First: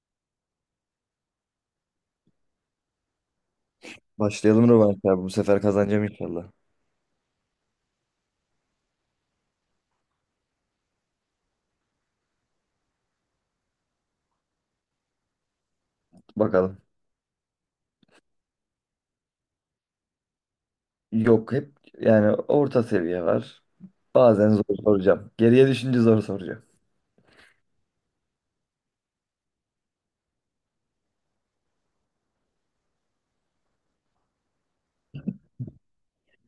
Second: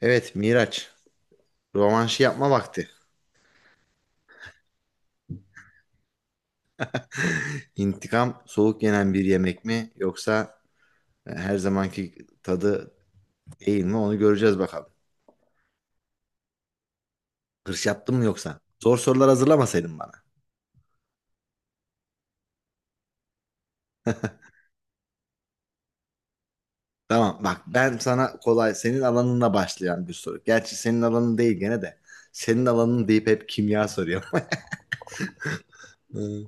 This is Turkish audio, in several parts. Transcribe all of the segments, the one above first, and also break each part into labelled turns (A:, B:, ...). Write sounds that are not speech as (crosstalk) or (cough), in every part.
A: Evet Miraç, rövanşı yapma vakti.
B: Başlayalım Rövanş abi. Bu sefer kazanacağım inşallah.
A: İntikam soğuk yenen bir yemek mi yoksa her zamanki tadı değil mi, onu göreceğiz bakalım.
B: Bakalım.
A: Hırs yaptın mı yoksa? Zor sorular hazırlamasaydın bana.
B: Yok hep yani orta seviye var. Bazen zor soracağım. Geriye düşünce zor soracağım.
A: Tamam bak, ben sana kolay senin alanına başlayan bir soru. Gerçi senin alanın değil gene de. Senin alanın deyip hep kimya soruyor. (laughs) Hmm.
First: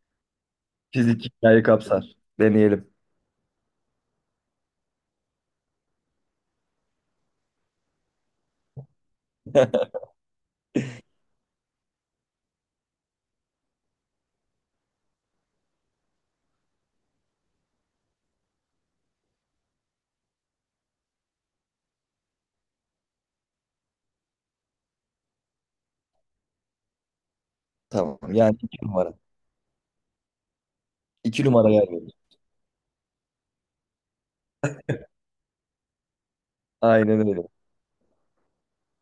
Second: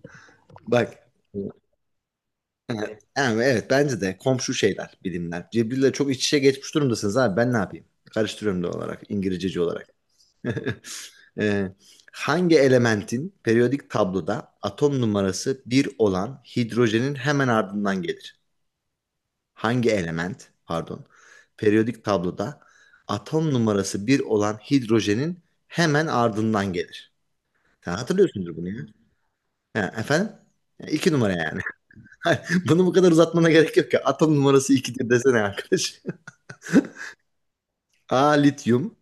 A: Bak.
B: Fizik hikayeyi kapsar. Deneyelim.
A: Evet, evet bence de komşu şeyler, bilimler. Cebril'le çok iç içe geçmiş durumdasınız abi, ben ne yapayım? Karıştırıyorum da olarak İngilizceci olarak.
B: (laughs)
A: (laughs) Ee, hangi elementin periyodik tabloda atom numarası bir olan hidrojenin hemen ardından gelir? Hangi element, pardon, periyodik tabloda atom numarası bir olan hidrojenin hemen ardından gelir? Sen
B: Tamam.
A: hatırlıyorsundur
B: Yani
A: bunu
B: iki
A: ya.
B: numara.
A: Ha, efendim? Ya, İki numara
B: İki
A: yani.
B: numara yer verir.
A: (laughs) Bunu bu kadar uzatmana gerek yok ya. Atom numarası 2'dir desene arkadaş.
B: Aynen öyle.
A: (laughs) A. Lityum,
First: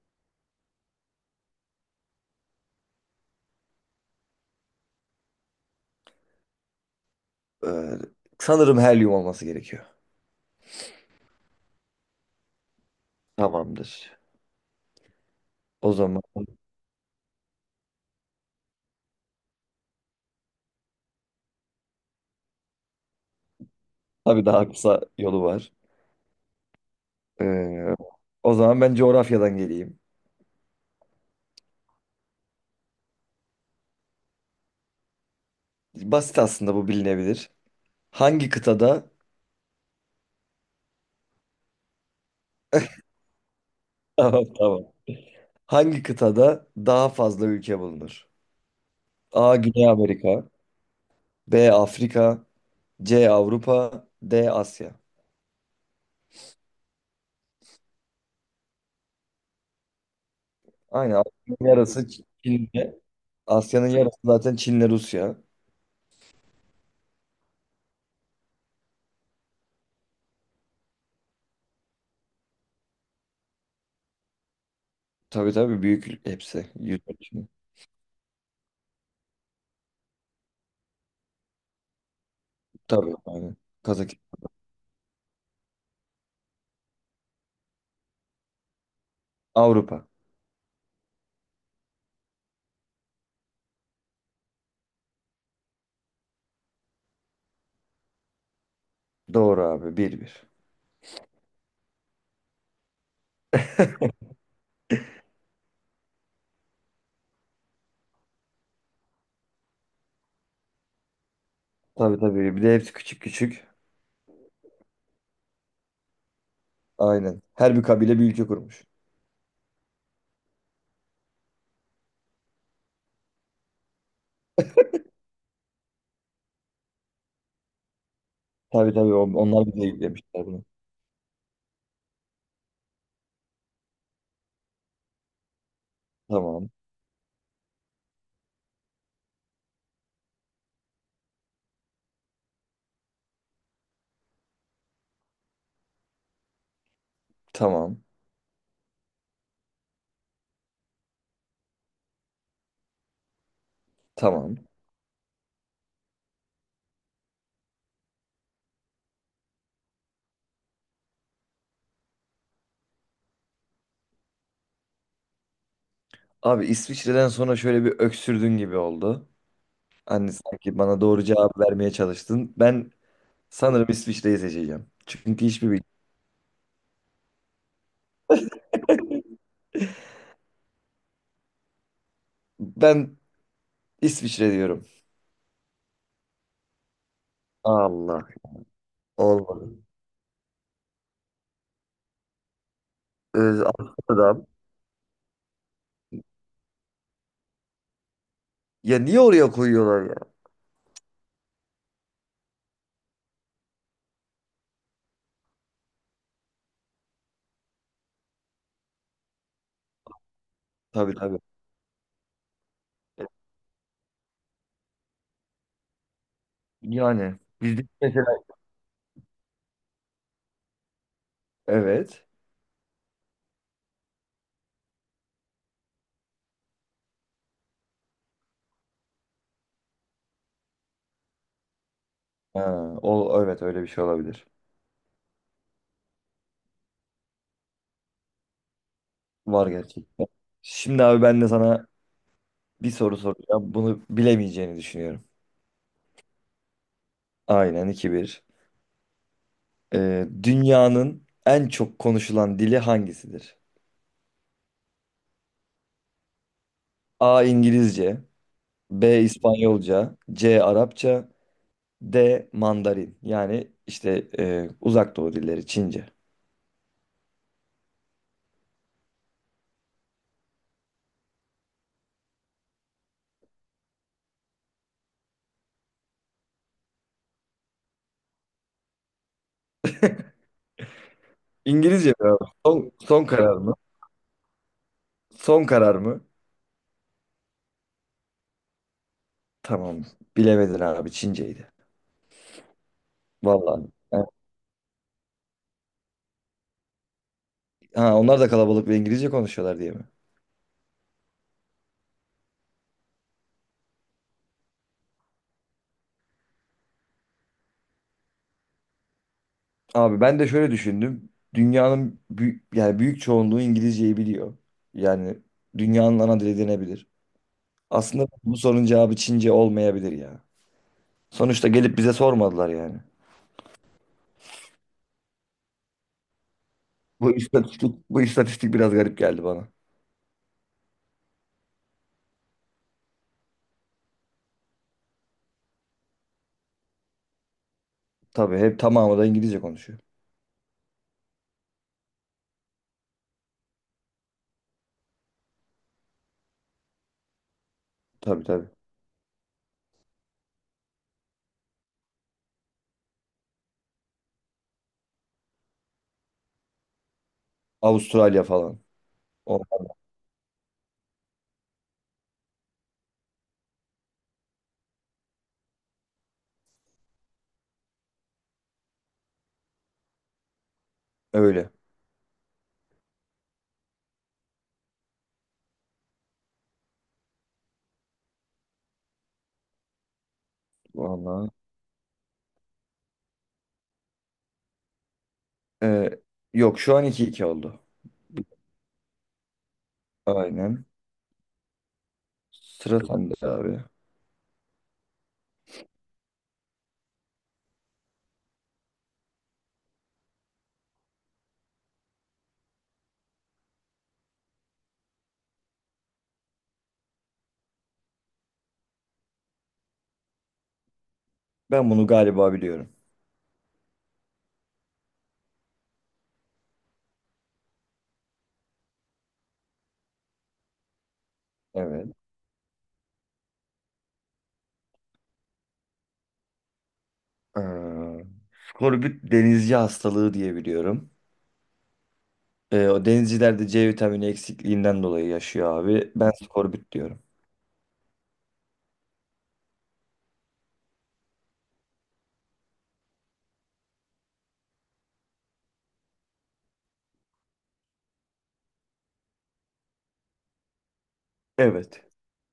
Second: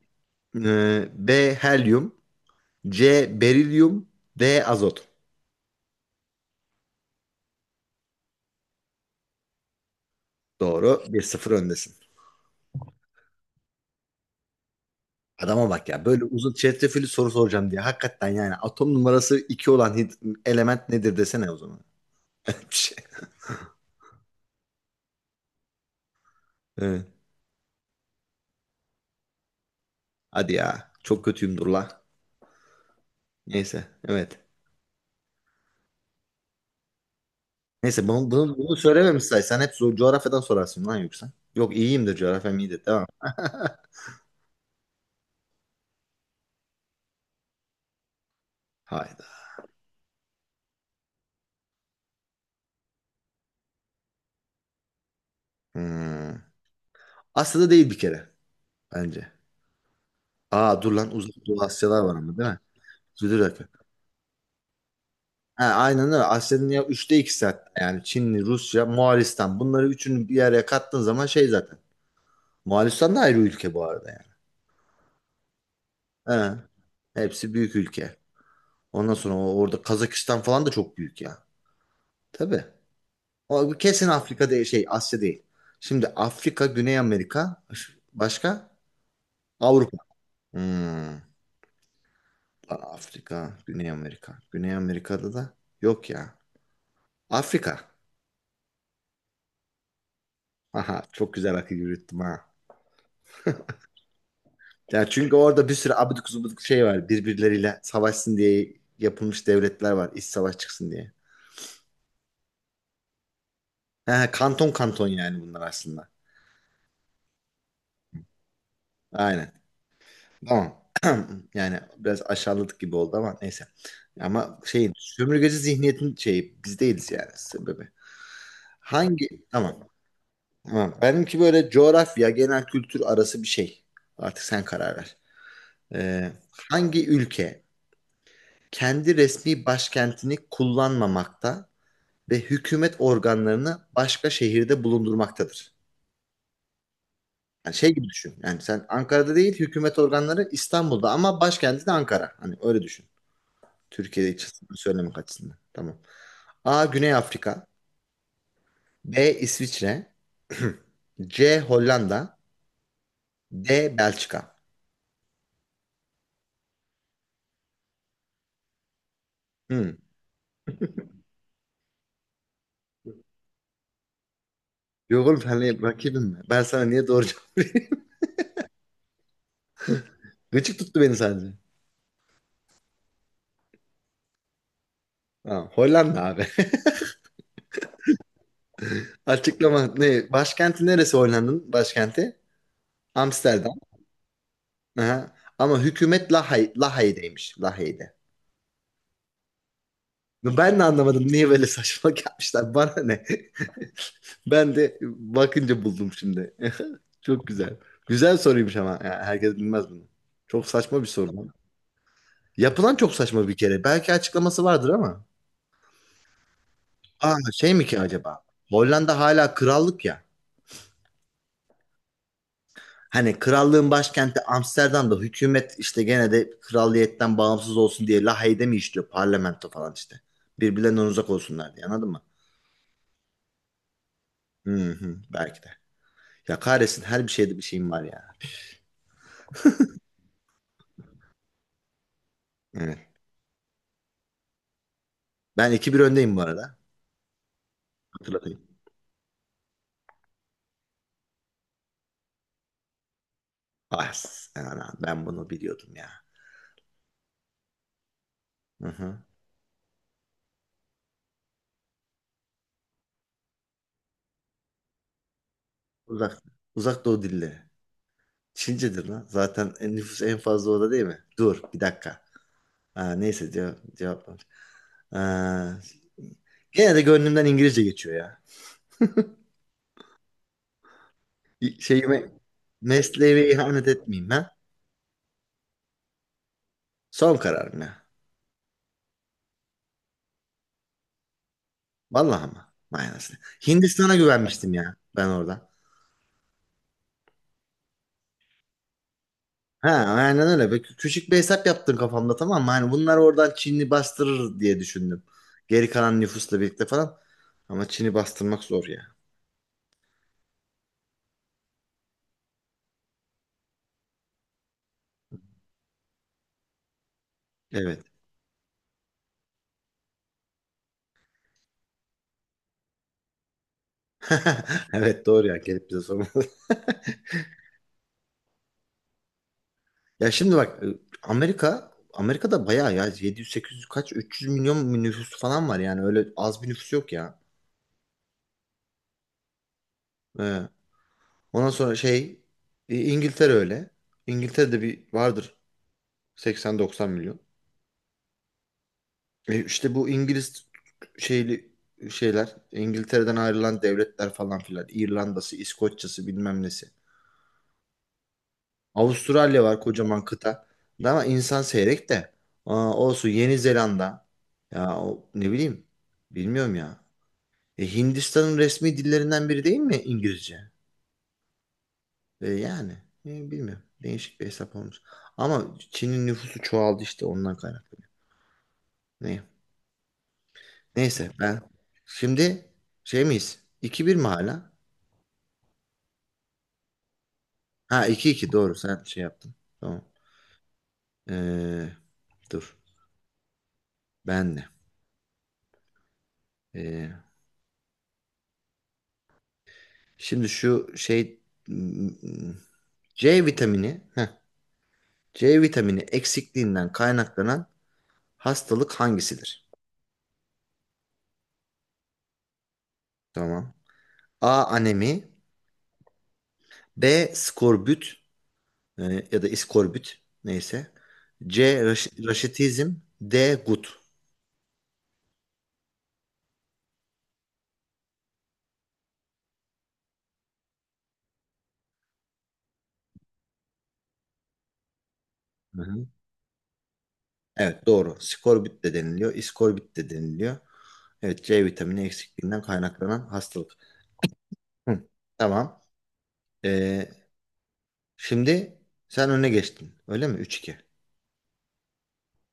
A: B. Helyum, C. Berilyum, D. Azot.
B: Ee, sanırım helyum olması gerekiyor.
A: Doğru. Bir sıfır öndesin.
B: Tamamdır.
A: Adama bak
B: O
A: ya.
B: zaman
A: Böyle uzun çetrefilli soru soracağım diye. Hakikaten yani atom numarası 2 olan element nedir desene o zaman. (laughs) Bir şey.
B: tabii daha kısa yolu var.
A: Evet.
B: Ee, O zaman ben coğrafyadan geleyim.
A: Hadi ya. Çok kötüyüm dur la. Neyse. Evet.
B: Basit aslında bu bilinebilir.
A: Neyse bunu,
B: Hangi
A: bunu, bunu
B: kıtada
A: söylememişsen
B: (laughs)
A: sen hep coğrafyadan sorarsın lan yoksa. Yok iyiyimdir, coğrafyam iyidir. Tamam. (laughs)
B: Tamam, tamam. Hangi kıtada daha fazla ülke bulunur?
A: Hayda.
B: A. Güney Amerika, B. Afrika, C. Avrupa, D. Asya.
A: Hmm. Asya'da değil bir kere, bence. Aa dur lan,
B: Aynen,
A: Uzak Doğu
B: Asya'nın
A: Asyalar
B: yarısı
A: var ama değil mi?
B: Çin'de.
A: Dur, dur, dur.
B: Asya'nın yarısı zaten Çin'le Rusya.
A: Ha, aynen öyle. Asya'nın ya üçte 2'si hatta. Yani Çinli, Rusya, Moğolistan. Bunları üçünü bir araya kattığın zaman şey zaten. Moğolistan da ayrı ülke bu arada yani.
B: Tabii tabii, büyük
A: Ha,
B: hepsi. Yüz ölçümü.
A: hepsi büyük ülke. Ondan sonra orada Kazakistan falan da çok büyük ya. Tabii.
B: Tabii aynen.
A: O kesin
B: Kazakistan.
A: Afrika değil, şey Asya değil. Şimdi Afrika, Güney Amerika, başka Avrupa.
B: Avrupa.
A: Hmm. Afrika, Güney Amerika. Güney Amerika'da da yok ya. Afrika.
B: Doğru abi. Bir bir.
A: Aha çok güzel akıl yürüttüm ha. Ya çünkü orada bir sürü abidik gubidik şey var. Birbirleriyle savaşsın diye yapılmış devletler var. İç savaş çıksın diye.
B: Tabii tabii. Bir de hepsi küçük küçük.
A: Ha, kanton kanton yani bunlar aslında.
B: Aynen. Her bir kabile bir ülke kurmuş.
A: Aynen. Tamam. (clears throat) Yani biraz aşağıladık gibi oldu ama neyse. Ama şey sömürgeci zihniyetin şeyi biz değiliz yani sebebi.
B: Tabii tabii.
A: Hangi?
B: Onlar bize
A: Tamam.
B: yüklemişler bunu.
A: Tamam. Benimki böyle coğrafya, genel kültür arası bir şey. Artık sen karar ver. Ee,
B: Tamam.
A: hangi ülke kendi resmi başkentini kullanmamakta ve hükümet organlarını başka şehirde bulundurmaktadır? Yani şey
B: Tamam.
A: gibi düşün. Yani sen Ankara'da değil, hükümet organları İstanbul'da ama başkenti de Ankara. Hani öyle düşün. Türkiye'de hiç
B: Tamam.
A: söylemek açısından. Tamam. A. Güney Afrika. B. İsviçre. (clears throat) (laughs) C. Hollanda. D. Belçika.
B: Abi İsviçre'den sonra şöyle bir öksürdün gibi oldu.
A: Hmm.
B: Hani sanki bana doğru cevap vermeye çalıştın. Ben sanırım İsviçre'yi seçeceğim.
A: Yok oğlum,
B: Çünkü hiçbir
A: senle
B: bilgim.
A: rakibim mi? Ben sana niye doğru cevap vereyim?
B: (laughs)
A: (laughs) Gıcık tuttu beni sadece.
B: Ben İsviçre diyorum.
A: Tamam. Hollanda abi.
B: Allah.
A: (laughs)
B: Olmadı.
A: Açıklama ne? Başkenti neresi, Hollanda'nın başkenti? Amsterdam.
B: Amsterdam.
A: Aha. Ama hükümet Lahay, Lahey'deymiş. Lahey'de.
B: Ya niye oraya koyuyorlar ya?
A: Ben de anlamadım niye böyle saçmalık yapmışlar. Bana ne? (laughs) Ben de bakınca buldum şimdi. (laughs) Çok güzel. Güzel soruymuş ama. Ya herkes bilmez bunu. Çok saçma bir
B: Tabii
A: soru
B: tabii.
A: lan. Yapılan çok saçma bir kere. Belki açıklaması vardır ama. Aa
B: Yani
A: şey mi
B: bizde
A: ki acaba?
B: mesela
A: Hollanda hala krallık ya.
B: evet.
A: Hani krallığın başkenti Amsterdam'da, hükümet işte gene de kralliyetten bağımsız olsun diye La mi işliyor parlamento falan işte. Birbirlerinden uzak olsunlar diye, anladın mı?
B: Ha, o evet, öyle bir şey olabilir.
A: Hı hı, belki de. Ya kahretsin, her bir şeyde bir şeyim var ya.
B: Var gerçekten. Şimdi abi ben de sana bir
A: Evet.
B: soru soracağım. Bunu bilemeyeceğini düşünüyorum.
A: Ben iki bir öndeyim bu arada.
B: Aynen, iki bir.
A: Hatırlatayım.
B: Dünyanın en çok konuşulan dili hangisidir?
A: Ah, ana, ben bunu biliyordum ya.
B: A. İngilizce,
A: Hı
B: B.
A: hı.
B: İspanyolca, C. Arapça, D. Mandarin. Yani işte uzak doğu dilleri Çince.
A: Uzak, uzak doğu dilleri. Çincedir lan. Zaten nüfus en fazla orada değil mi? Dur bir dakika. Aa, neyse cevap var. Aa, gene de gönlümden İngilizce geçiyor ya.
B: İngilizce
A: Şeyime,
B: mi abi? Son
A: mesleğime
B: karar mı?
A: ihanet etmeyeyim ben.
B: Son karar mı?
A: Son kararım ya.
B: Tamam. Bilemedin abi, Çinceydi.
A: Vallahi ama. Manasını.
B: Vallahi.
A: Hindistan'a
B: Yani,
A: güvenmiştim ya ben orada.
B: ha, onlar da kalabalık ve İngilizce konuşuyorlar
A: Ha
B: diye mi?
A: aynen öyle. Küçük bir hesap yaptım kafamda, tamam mı? Hani bunlar oradan Çin'i bastırır diye düşündüm. Geri kalan nüfusla birlikte falan. Ama Çin'i bastırmak zor ya.
B: Abi ben de şöyle düşündüm. Dünyanın büyük, yani büyük çoğunluğu İngilizceyi biliyor. Yani dünyanın ana dili denebilir.
A: Evet.
B: Aslında bu sorunun cevabı Çince olmayabilir ya. Sonuçta gelip bize sormadılar yani.
A: (laughs) Evet doğru ya, gelip bize sormalı. (laughs)
B: Bu istatistik biraz garip geldi bana.
A: Ya şimdi bak Amerika'da bayağı ya 700-800 kaç 300 milyon nüfus falan var, yani öyle az bir nüfus yok ya.
B: Tabii hep tamamı da İngilizce konuşuyor.
A: Ee, Ondan sonra şey, İngiltere öyle. İngiltere'de bir vardır 80-90 milyon.
B: Tabii tabii.
A: İşte bu İngiliz şeyli şeyler, İngiltere'den ayrılan devletler falan filan, İrlanda'sı, İskoçya'sı bilmem nesi.
B: Avustralya falan. O,
A: Avustralya var, kocaman kıta. Ama insan seyrek de. Aa, olsun, Yeni Zelanda. Ya o, ne bileyim. Bilmiyorum ya. Hindistan'ın resmi dillerinden biri değil mi İngilizce?
B: öyle.
A: Yani bilmiyorum. Değişik bir hesap olmuş. Ama Çin'in nüfusu çoğaldı işte ondan kaynaklı. Ne? Neyse
B: Vallahi.
A: ben şimdi şey miyiz? 2 bir mi hala?
B: Ee, Yok, şu an iki iki oldu.
A: Ha iki iki, doğru, sen şey yaptın. Tamam.
B: Aynen.
A: Ee, dur
B: Sıra sende abi.
A: ben de. Ee, şimdi şu şey m- m- C vitamini heh, C vitamini eksikliğinden kaynaklanan hastalık hangisidir?
B: Ben bunu galiba biliyorum.
A: Tamam. A. Anemi. B. Skorbut. E, ya da iskorbüt neyse. C.
B: Evet.
A: Raşitizm. D. Gut.
B: Ee, Skorbut denizci hastalığı diye biliyorum. O denizcilerde C vitamini eksikliğinden dolayı
A: Hı
B: yaşıyor
A: hı.
B: abi. Ben skorbut diyorum.
A: Evet doğru. Skorbut de deniliyor. İskorbut de deniliyor. Evet, C vitamini eksikliğinden kaynaklanan hastalık. Hı. Tamam. Ee, şimdi sen öne geçtin. Öyle mi? Üç iki.
B: Evet.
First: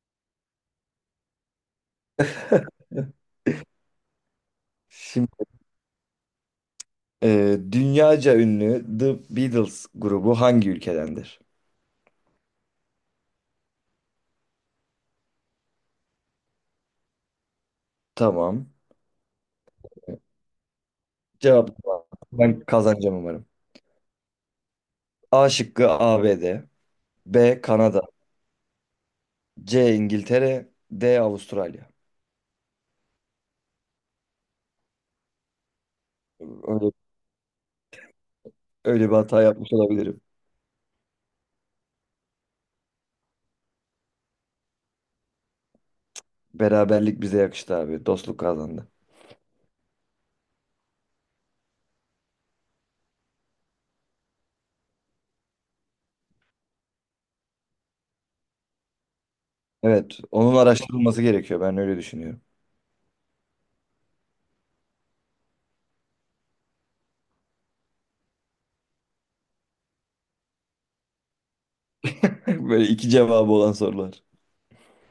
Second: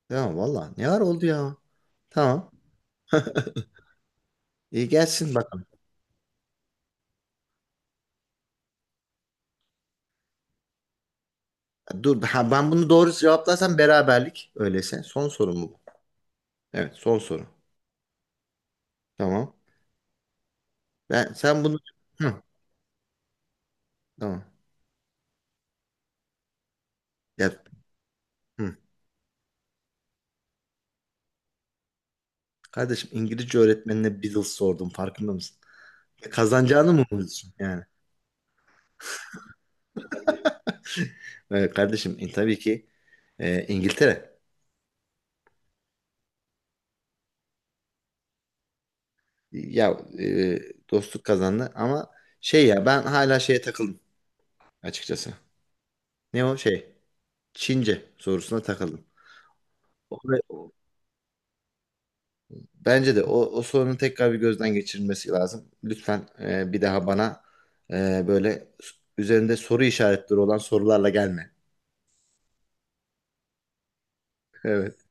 A: Tamam valla. Ne var oldu ya? Tamam.
B: (laughs)
A: İyi
B: Şimdi
A: gelsin bakalım.
B: dünyaca ünlü The Beatles grubu hangi ülkedendir?
A: Dur ha, ben bunu doğru cevaplarsam beraberlik. Öyleyse. Son sorum bu. Evet, son soru.
B: Tamam.
A: Tamam. Ben sen
B: Cevap,
A: bunu. Hı,
B: ben kazanacağım umarım.
A: tamam.
B: A şıkkı ABD, B D, B
A: Ya,
B: Kanada,
A: hı.
B: C İngiltere, D Avustralya.
A: Kardeşim, İngilizce öğretmenine Beatles sordum, farkında mısın?
B: Öyle,
A: Kazanacağını mı umuyorsun yani?
B: öyle bir hata yapmış olabilirim.
A: Kardeşim tabii ki İngiltere.
B: Beraberlik bize yakıştı abi. Dostluk kazandı.
A: Ya dostluk kazandı ama şey ya, ben hala şeye takıldım açıkçası. Ne o şey? Çince sorusuna takıldım.
B: Evet, onun
A: O,
B: araştırılması gerekiyor. Ben öyle düşünüyorum.
A: bence de o sorunun tekrar bir gözden geçirilmesi lazım. Lütfen bir daha bana böyle üzerinde soru işaretleri olan sorularla gelme.
B: (laughs) Böyle iki cevabı olan sorular.
A: (laughs) Evet.